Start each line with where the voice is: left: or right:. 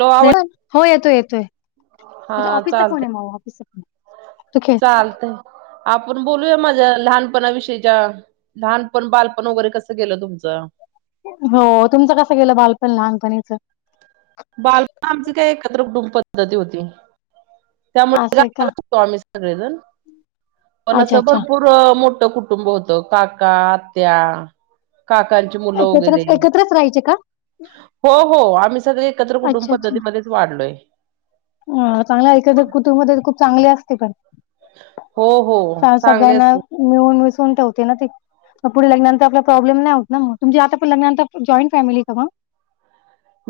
right: Hello आवाज
left: हो येतोय येतोय
right: हा
left: माझा, ऑफिसचा फोन ये
right: चालतय
left: माऊ ऑफिसचा. ओके
right: चालतंय. आपण बोलूया, माझ्या लहानपणा विषयीच्या. लहानपण बालपण वगैरे, कसं गेलं तुमचं.
left: हो तुमचं कसं गेलं, बालपण लहानपणीचं.
right: बालपण आमची काय, एकत्र कुटुंबपद्धती होती. त्यामुळे
left: असं आहे का
right: [unintelligible] आम्ही सगळेजण पण
left: अच्छा
right: असं
left: अच्छा
right: भरपूर. असं मोठं कुटुंब होतं काका, आत्या. काकांची मुलं
left: एकत्रच
right: वगैरे,
left: एकत्रच राहायचे का
right: हो हो आम्ही सगळे. एकत्र कुटुंब पद्धतीमध्येच वाढलोय.
left: हा चांगल्या एकत्र कुटुंबामध्ये खूप चांगले असते पण.
right: हो हो
left: सा
right: चांगले
left: सगळ्यांना
right: असते
left: मिळून मिसळून ठेवते ना मग ती. प पुढे लग्नानंतर आपला प्रॉब्लेम नाही होत ना मग तुमच्या आता पण लग्नानंतर जॉईंट फॅमिली आहे का मग?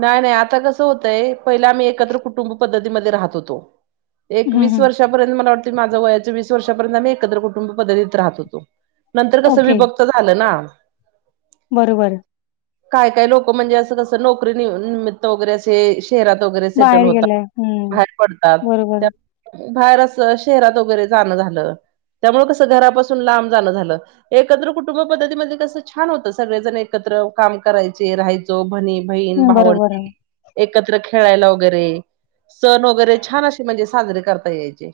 right: नाही नाही आता कसं होतंय पहिला आम्ही एकत्र कुटुंब पद्धतीमध्ये राहत होतो. एक
left: हम्म
right: वीस
left: हम्म
right: वर्ष चापर्यंत मला वाटते माझ्या वयाच्या वीस वर्षापर्यंत आम्ही एकत्र कुटुंब पद्धतीमध्ये राहत होतो नंतर कसा विभक्त त झालं ना.
left: बरं बरं.
right: काय काय लोक म्हणजे असं कसं नोकरी निमित्त वगैरे असे शहरात वगैरे सेटल
left: बाहेर
right: होतात
left: गेलाय हम्म
right: बाहेर पडतात
left: बरोबर
right: त्या बाहेर अस शहरात वगैरे जाणं झालं त्यामुळे कसं घरापासून लांब जाणं झालं. एकत्र कुटुंब पद्धतीमध्ये कसं छान होतं सगळेजण एकत्र काम करायचे राहायचो भणी बहीण
left: बरोबर
right: भावंडे एकत्र खेळायला वगैरे सण वगैरे छान असे म्हणजे साजरे करता यायचे.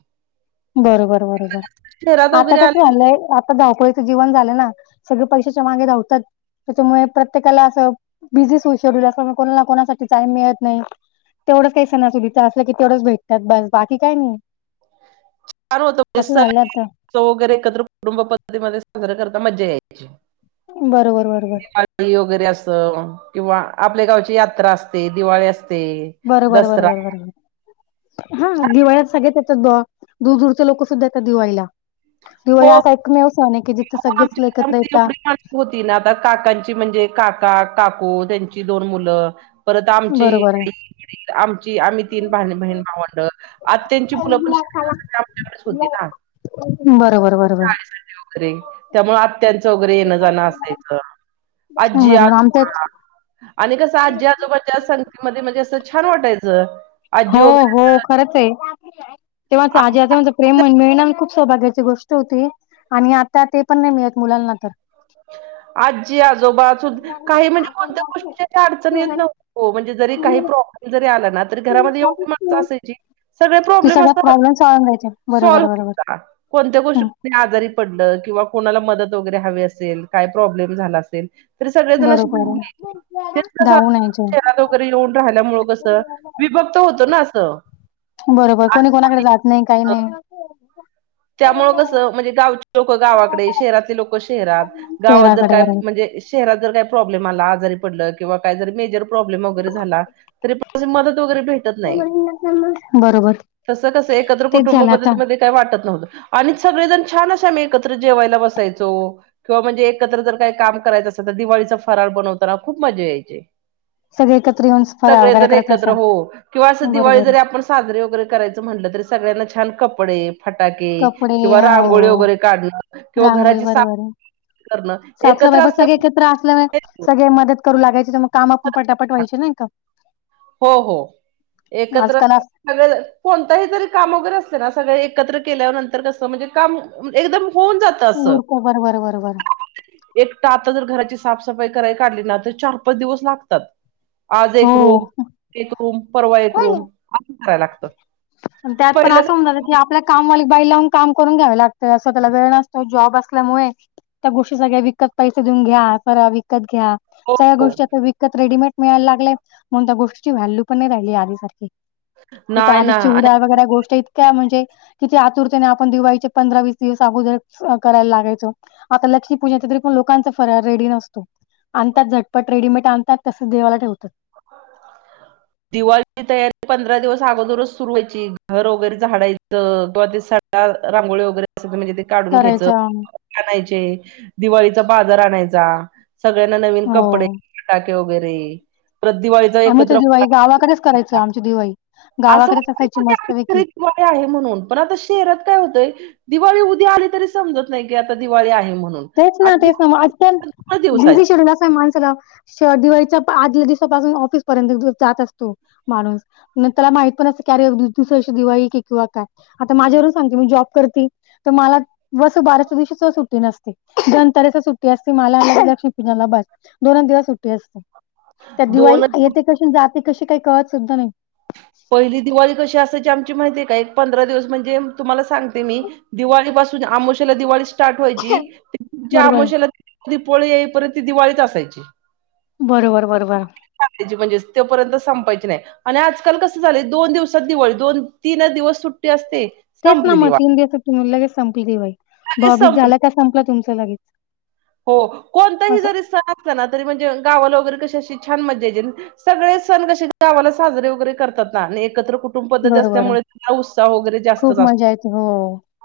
left: बरोबर बरोबर
right: शहरात
left: आता
right: वगैरे
left: कस
right: आले
left: झालंय आता आता धावपळीचं जीवन झालं ना सगळे पैशाच्या मागे धावतात त्याच्यामुळे प्रत्येकाला असं बिझीस हो शेड्यूल अस कोणाला कोणासाठी टाईम मिळत नाही. तेवढेच काही सणासुदीचा असलं की की तेवढेच भेटतात बस बाकी काही नाही.
right: [unintelligible]
left: असं झालं आता
right: एकत्र कुटुंब पद्धतीमध्ये साजरी करताना मज्जा यायची.
left: बरोबर बरोबर.
right: होळी वगैरे अस किंवा आपल्या गावची यात्रा असते दिवाळी असते.
left: बरबर
right: दसरा
left: बरबर बरबर. हा दिवाळीत सगळ्याच येतात ग दूर दूरचे लोक सुद्धा येतात दिवाळीला.
right: हो
left: दिवाळी असा एकमेव सण आहे की जिथं सगळेच
right: आमच्या
left: एकत्र
right: घरामध्ये
left: येतात
right: एवढी माणसं होती ना आता काकांची म्हणजे काका काकू त्यांची दोन मुलं. परत आमची
left: बरोबर आहे
right: परत आमची आम्ही तीन भावंड आत्यांची मुलं पण [unintelligible] तस ती आमच्याकडेच होती ना.
left: बरं बरं ब
right: [unintelligible] त्यामुळ आत्याचं वगैरे येणं जाणं असायचं आजी
left: बरोबर आमच्या
right: आजोबा आणि कसं आजी आजोबाच्या संगतीमध्ये म्हणजे असं छान वाटायचं. आजी
left: हो
right: वगैरे
left: हो खरंच आहे तेव्हा
right: आ-
left: आजी आजोबांच प्रेम मिळणार खूप सौभाग्याची गोष्ट होती आणि आता ते पण नाही मिळत मुलांना तर.
right: आजी आजोबा चुलते काही म्हणजे कोणत्या गोष्टीची अशी अडचण येत नव्हती ओ म्हणजे जरी काही प्रॉब्लेम जरी आला ना [unintelligible] तरी घरामध्ये एवढी माणसं असायची की सगळे
left: कि
right: प्रॉब्लेम
left: सगळ्यात प्रॉब्लेम सॉल्व व्हायचे
right: सॉल
left: बरोबर
right: होऊन
left: बरोबर
right: जायचे. कोणत्या गोष्टी
left: हम्म
right: आजारी पडलं किंवा कोणाला मदत वगैरे हवी असेल काय प्रॉब्लेम झाला असेल तरी सगळेजण असे
left: बरोबर
right: मिळून यायचे. [unintelligible] ते
left: धावून यायचे
right: शहरात वगैरे येऊन राहिल्यामुळं कसं विभक्त होतं ना असं.
left: बरोबर कोणी कोणाकडे जात नाही काही नाही.
right: त्यामुळ कसं म्हणजे गावची लोक गावाकडे शहरातले लोक शहरात गावात जर
left: शहराकडे
right: काय
left: बरोबर
right: म्हणजे शहरात जर काही प्रॉब्लेम आला आजारी पडल किंवा का जर मेजर प्रॉब्लेम वगैरे झाला तरीपण मदत अशी भेटत नाही.
left: [unintelligible]
right: तस कसं एकत्र
left: तेच
right: कुटुंब
left: झालं आता
right: पद्धतीमध्ये काय वाटत नव्हत. आणि सगळेजण छान असा आम्ही एकत्र जेवायला बसायचो. किंवा म्हणजे एकत्र जर काही काम करायचं असल तर दिवाळीचा फराळ बनवताना खूप मजा यायची.
left: सगळे एकत्र येऊन फराळ वगैरे
right: सगळेजण
left: करत
right: एकत्र
left: असाल
right: हो किंवा असं दिवाळी
left: बरोबर
right: जरी आपण साजरे वगैरे करायचं म्हटलं तरी, सगळ्यांना छान कपडे फटाके.
left: कपडे
right: किंवा
left: हो
right: रांगोळी वगैरे, काढण किंवा
left: रांगोळी
right: घराचे सा
left: बरोबर आहे.
right: की.
left: साफसफाई पण सगळे एकत्र, असल्यामुळे सगळे मदत. करू लागायचे तर मग काम, पण पटापट व्हायचे ना का.
right: हो हो एकत्र.
left: आजकाल
right: सगळ कोणत ही तरी काम वगैरे असलं ना, सगळे एकत्र केल्या नंतर कसं म्हणजे काम एकदम होऊन जात.
left: उरकू भरभर भरभर.
right: एकटा आता जर, घराची साफसफाई कराय काढली ना तर चार पाच दिवस लागतात. आज
left: हो
right: एक रूम, एक रूम परवा एक रूम असं कराय लागतं, पहिलं का
left: काय आपल्या कामवालीकबाई लावून काम करून घ्याव लागतं, असं त्याला वेळ नसतो जॉब असल्यामुळे. त्या गोष्टी सगळ्या विकत पैसे देऊन घ्या करावी. घ्यां
right: हो
left: सगळ्या
right: हो
left: गोष्टी विकत रेडिमेड मिळायला लाग त्या गोष्टीची व्हॅल्यू पण नाही राहिली, आधी सारखी
right: नाही ना
left: आधीची
right: आणि
left: चिवडा वगैरे गोष्टीत. काय म्हणजे किती आतुरते ने, आपण दिवाळीचे पंधरा वीस दिवस अगोदर करायला लागायचो. आता लक्ष्मी पूजाच तरी पण, लोकांचा फराळ रेडी नसतो. आणतात झटपट रेडीमेड आणतात, तसंच देवाला ठेवतात.
right: [unintelligible] दिवाळीची तयारी पंधरा दिवस अगोदरच सुरू व्हायची, घर वगैरे झाडाय [unintelligible] रांगोळी वगैरे असं तुम्ही म्हणजे, काढून घ्यायचं
left: करायचं
right: आणायचे, दिवाळीचा बाजर आणायचा. सगळ्यांना नवीन कपडे,
left: हो
right: फटाके वगैरे परत दिवाळीत.
left: आम्ही तर दिवाळी गावाकडेच करायचो, आमची दिवाळी गावाकडेच असायची मस्त पैकी.
right: तो आहे म्हणून, पण आता शहरात काय होतंय. दिवाळी उद्या आली तरी समजत नाही, की आता दिवाळी आहे म्हणून.
left: तेच ना
right: आणि
left: तेच ना मग आज
right: दिवाळी
left: पण,
right: फक्त दोन दिवसाची,
left: बिझी शेड्युल असं माणस दिवाळीच्या आदल्या दिवसापासून, ऑफिस पर्यंत जात असतो माणूस. नाही तर [unintelligible] त्याला माहित पण नसते की अरे दिवसाशी दिवाळी की किंवा काय. आता माझ्यावरून सांगते, मी जॉब करती तर मला वसुबारस दिवशी ही सुट्टी नसते. धन तेरस सुट्टी असते मला, लक्ष्मीपूजन ला बस दोन दिवस सुट्टी असते. त्या दिवाळी
right: दोनच
left: येते कशी जाते, कशी काही कळत सुद्धा नाही.
right: पहिली दिवाळी कशी असायची आमची माहिती आहे काय, एक पंधरा दिवस म्हणजे तुम्हाला सांगते मी. दिवाळी पासून, आमोशाला दिवाळीस. स्टाट व्हायची‌ पुढच्या,
left: बरोबर,
right: आमोशाला दिवाळी येई पर्यंत ती दिवाळीत असायची.
left: बरोबर बरोबर.
right: [unintelligible] म्हणजे तोपर्यंत संपायची नाही. आणि आजकाल कसं झाले, दोन दिवसात दिवाळी दोन तीन दिवस सुट्टी असते.
left: तेच ना
right: संपली
left: मग
right: दिवाळी
left: तीन दिवस तुम्ही लगेच, संपली दिवाळी
right: लगेच
left: भाऊबीज
right: संपली.
left: झाला का संपला तुमचं लगेच.
right: हो कोणता ही
left: असं.
right: जरी सन असला, तरी म्हणजे गावाला वगैरे कशी अशी छान म्हणजे येते. सगळे सण कसे गावाला साजरे वगैरे, करतात ना एकत्रकुटुंब. खुप पद्धती
left: बरोबर आहे.
right: असल्यामुळे त्यांना, उत्साह वगैरे जास्त
left: खूप
right: असतो.
left: मजा येते हो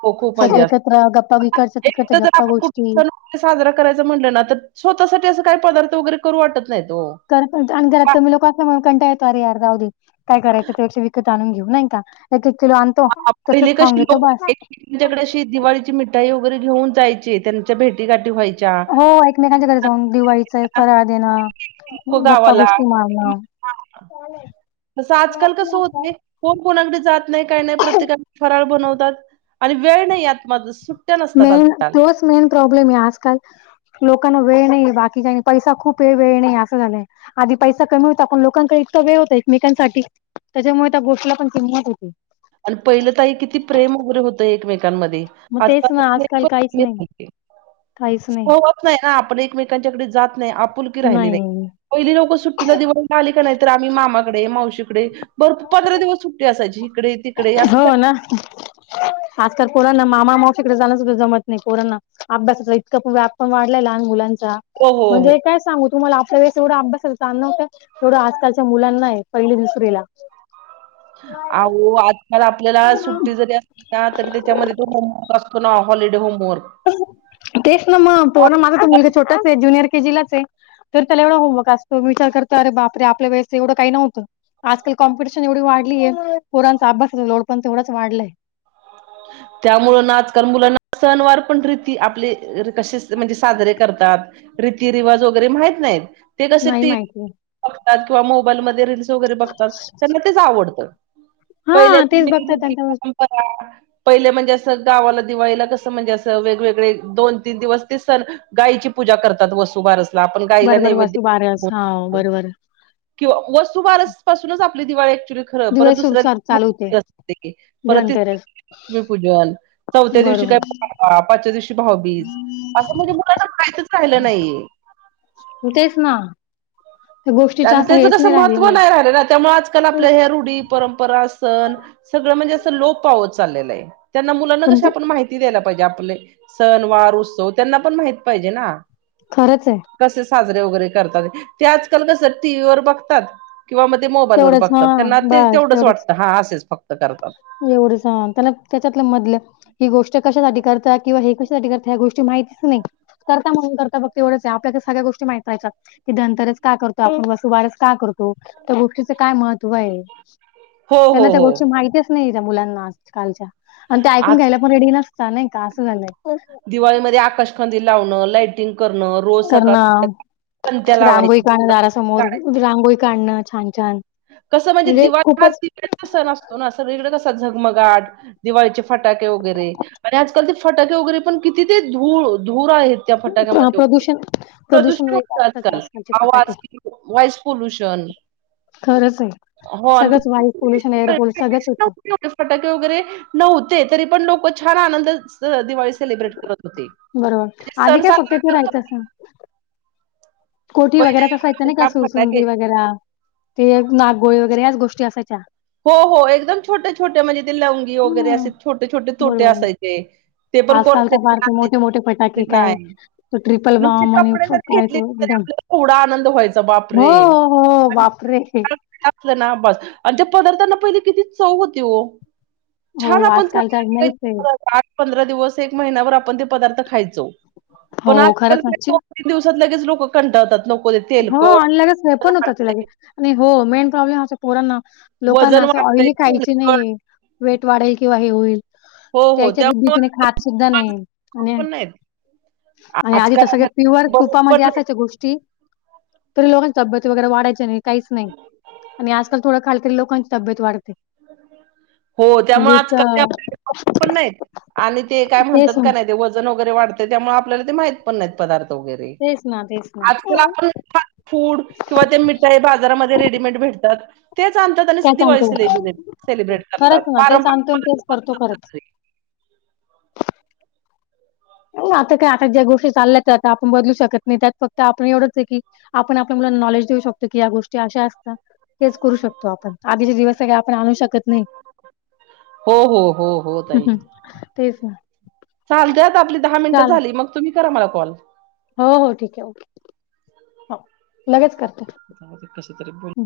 right: हो खुप
left: सगळे
right: मज्जा असते
left: एकत्र गप्पा
right: ‌
left: इकडच्या तिकडच्या गप्पा गोष्टी
right: [unintelligible] साजरा करायच म्हणटलं ना तर, स्वतःसाठी असं काही पदार्थ वगैरे करू वाटत नाही ओ.
left: कारण अन घरात कमी लोकं, असं कंटाळत अरे यार जावू दे. काय करायचं तेच्या, विकत आणून घेऊ नाही का. एक एक किलो आणतो, तसंच
right: पहिले
left: खाऊन
right: कशी
left: घेतो
right: लोक
left: बस.
right: त्यांच्याकडे अशी दिवाळीची मि ताई वगैरे घेऊन जायचीचे, त्यांच्या भेटी काठी व्हायची.
left: हो एकमेकांच्या घरी जाऊन दिवाळीचा, फराळ देणं
right: लोक
left: गप्पा
right: गावाला
left: गोष्टी मारणं. चालेल..
right: तसं आज काल कसं होते. कोण कोणाकडे जात नाही काही नाही प्रत्येकाला फराळ बनवतात आणि वेळ नाही आत माझा सुट
left: मेन तोच मेन प्रॉब्लेम आहे. आजकाल. लोकांना वेळ नाहीे बाकी काही नाही पैसा खूप आहे वेळ नाही असं झालंय. आधी पैसा कमी होता. पण, लोकांकडे इतका वेळ होता एकमेकांसाठी. त्याच्यामुळे त्या, गोष्टीला पण किंमत होती.
right: आणि पहिलं ताई किती? प्रेम वगैरे होतं एकमेकांमध्ये.
left: मग तेच ना आजकाल काहीच नाही
right: [unintelligible] नाही ना आपण एकमेकांच्याकडे जात नाही आपुलकी राहिली नाही. पहिली लोकं सुट्टीला दिवस दिवाळीला आले का? नाही तर आम्ही मामाकडे, मावशीकडे. भरपूर पंधरा दिवस सुट्टी असायची. इकडे, तिकडे या सुद्धा.
left: हो ना आजकाल पोरांना मामा मावशीकडे जाणच्या जमत नाही पोरांना. अभ्यासाचा इतका व्याप पण वाढलाय लहान मुलांचा
right: हो हो हो
left: म्हणजे काय सांगू तुम्हाला आपल्या वेळेस तेवढा अभ्यासचा ताण नव्हतं ऐवढं आजकालच्या मुलांना आहे पहिले दुसरिला.
right: अहो. आजकाल आपल्याला सुट्टी जरी असली. त्या तरी त्याच्यामध्ये तो होमवर्क असतो ना हॉलिडे होमवर्क.
left: तेच ना. मग, पोरं. माझा तर मुलगा छोटाच आहे. ज्युनियर के जी लाच आहे. तर त्याला एवढा होमवक असतो. विचार करता, अरे! बापरे! आपल्या वेळेस एवढं काही नव्हतं. आजकाल कॉम्पिटिशन एवढी वाढलीय. पोरांचा अभ्यासाचा लोड पण तेवढाच वाढलाय.
right: त्यामुळं. आजकाल मुलांना सणवार पण, रीती, आपली कशी? म्हणजे साजरे करतात. रीती, रिवाज वगैरे माहीत नाहीत. ते कसे
left: नाही
right: टी
left: माहिती
right: बघतात मोबाईल मध्ये रील्स वगैरे बघ तर त्यांना तेच आवडतं पहिल्या
left: हा
right: [inaudible]
left: तेच बघतात त्यांच्या
right: परंपरा पहिले म्हणजे असं गावाला दिवाळीला कसं? म्हणजे असं वेग वेगळे दोन, तीन दिवस ते सण. गायची पूजा करतात वसूबारसला आपण गायला
left: बरोबर वासू बारस
right: नैवेद्य
left: हा
right: [inaudible]
left: बरोबर
right: किंवा वसु बारस पासूनच आपली दिवाळी ऍक्च्युली खर परत
left: दिवस
right: दुसऱ्या
left: संसार चालू ते
right: परत [inaudible] असते की परत ती
left: धनतेरस
right: मी पूजल चौथ्या दिवशी काय
left: बरोबर
right: [inaudible] पाचव्या दिवशी ही भाऊबीज असं, म्हणजे मुलांना माहितच राहिलं नाहीये.
left: हो. तेच ना. त्या गोष्टीच
right: आणि
left: असं
right: त्याचं
left: हेच
right: कसं
left: नाही
right: महत्त्व
left: राहिलेलं आहे
right: नाही राहिले ना त्यामच आजकाल, आपल्या ह्या रूढी, परंपरा, सण सगळं म्हणजे, असं लोप पावत चाललेलं आहे. त्यांना मुलांना
left: पण
right: कशी?
left: ते
right: आपण माहिती द्यायला पाहिजे. आपले सण, वार उत्सव, त्यांना पण माहित पाहिजे ना.
left: खरंच आहे.
right: कसे? साजरे वगैरे करतात. ते आजकाल कस? टी व्ही वर बघतात. किंवा म ते मोबाईल वर
left: तेवढंच हा
right: बघतात त्यांना ते
left: बस
right: तेवढंच वाटतं हा असेच फक्त करतात.
left: एवढं सांग त्यांना त्याच्यातलं मधलं ही गोष्ट कशासाठी? करता किंवा हे कशासाठी? करतं ह्या गोष्टी माहितीच नाही. करता म्हणून करता फक्त ते एवढंच आहे. आपल्याला सगळ्या गोष्टी माहित पाहिजेत. की धंनतरेस का? करतो आपण वसुुबारस का? करतो. त्या गोष्टीचा काय महत्त्व आहे
right: हो हो
left: त्यांना त्या
right: हो
left: गोष्टी माहितीच नाही त्या मुलांना आजकालच्या. आणि ते ऐकून
right: आज
left: घ्यायला पण, रेडी नसतात. नाही का? असं झालंय.
right: दिवाळीमध्ये आकाश कंदील लावणं, लाइटिंग करणं रोज सकाळ
left: करणं,
right: संध्याकाळी पणत्या
left: रांगोळी काढणं,
right: लावायची
left: दारासमोर रांगोळी काढणं, छान छान.
right: कसं? म्हणजे दिवाळी हा दिव्यांचा सण असतो ना. सगळीकडे कसं? झगमगाट. दिवाळीचे फटाके वगैरे आणि आजकाल ते फटाके वगैरे पण किती ते धू धूर आहेत. त्या
left: प्र
right: फटाक्यामध्ये होते
left: प्रदूषण
right: प्रदूषण
left: वगैरे
right: होतय.
left: असतात
right: आजकाल,
left: आजकालचे फटाके.
right: आवाज वॉइस पोल्युशन.
left: खरंच आहे
right: हो आणि
left: सगळंच वायू पोल्युशन एअर पोल्युशन सगळंच होतं.
right: [unintelligible] फटाके वगैरे नव्हते तरी पण लोकं छान आनंद स दिवाळी सेलिब्रेट करत होते
left: बरोबर की
right: म्हणजे
left: आली
right: सण
left: काय? फक्त
right: साजरा
left: इथे
right: करत
left: राहायचं
right: होते
left: अस. कोठी वगैरे
right: पहिले
left: तसा, यचं ना
right: एवढे फटाके
left: कासरसुंदी वगैर. ते नागोळी वगैरे ह्याच, गोष्टी असायच्या.
right: हो हो.. एकदम छोटे छोटे म्हणजे ते लवंगी. वगैरे
left: हं.
right: असे छोटे छोटे तोटे
left: बरोबर.
right: असायचे. ते पण
left: आजकाल
right: कोणा
left: तर फार ते मोठे-मोठे फटाके
right: [unintelligible] नाय.
left: काय, तो ट्रिपल
right: नुकतीच
left: बॉम्ब आणि
right: कपडे जरी
left: काय
right: घेतले
left: तो
right: तरी,
left: एकदम
right: आपल्याला केवडा आनंद व्हायचा, बाप
left: हो,
right: रे.
left: [unintelligible]
right: हाना ना बस आणि त्या, पदार्थांना पहिले किती चव होती ओ.
left: हो,
right: छान आपण
left: आजकालच्या नाहीच आहे.
right: आठ पंधरा दिवस, एक महिन्यावर आपण ते पदार्थ खायचो. पण
left: हो,
right: आजकाल,
left: खरंच नक्की.
right: दोन तीन दिवसात लगेच लोक कंटाळतात लोकं.
left: हो आणि लगेच हे पण होत ति लगे, आणि हो मेन प्रॉब्लेम अस पोरांना. लोकांना
right: वजन वाढतंय वजन
left: असं
right: वाढतंय,
left: ऑइली खायची
right: तेलकट
left: नाहीे, वेट वाढेल किंवा हे होईल.
right: हो हो
left: त्याच्या
right: त्या
left: भीतीने खात सुद्धा नाही आणि,
right: पण नाहीत.
left: आणि आधी
right: आजकाल
left: तर, सगळ्या प्युअर
right: आपल्याला बरोबर
left: तुपामध्ये
right: पण नाही
left: असायच्या गोष्टी. तरी लोकांची तब्येत वगैरे वाढयची नाही काहीच नाही आणि, आजकाल थोडं खाल तरी लोकांची तब्येत वाढते.
right: हो त्यामुळे
left: म्हणजे
right: आज क त्या
left: इतकं
right: पण नाहीत आणि ते काय म्हणतात
left: तेच ना,
right: का नाही ते, वजन वगैरे वाढतं त्यामुळे, आपल्याला ते माहित पण नाहीत पदार्थ. वगैरे
left: तेच ना, तेच ना.
right: आज काल आपण. फूड किंवा ते मिठाई बाजारामध्ये रेडीमेड भेटतात, तेच आणतात आणि
left: तेच
right: दिवाळी
left: आणतो
right: सेलिब्रेट. सेलिब्रेट
left: खरंच
right: करतात
left: ना तेच
right: पारंपरिक
left: आणतो,
right: पदार्थ
left: तेच करतो खरंच.
right: बनवतात घरी.
left: आता काय आता ज्या गोष्टी चालल्यात आता आपण बदलू शकत नाही. त्यात फक्त आपण एवढंच आहे की, आपण आपल्या मुलाना नॉलेज देऊ शकतो, की या गोष्टी अशा असतात. तेच करू शकतो आपण, आधीचे दिवस आपण आणू शकत नाही.
right: हो हो हो हो, ताई ताई.
left: तेच ना,
right: चालतंय आता आपली दहा मिनटं
left: चालेल.
right: झाली, मग तुम्ही करा मला कॉल.
left: हो हो ठीक आहेे, हो लगेच करते.
right: अग ते कसं तरी बोल.
left: हं.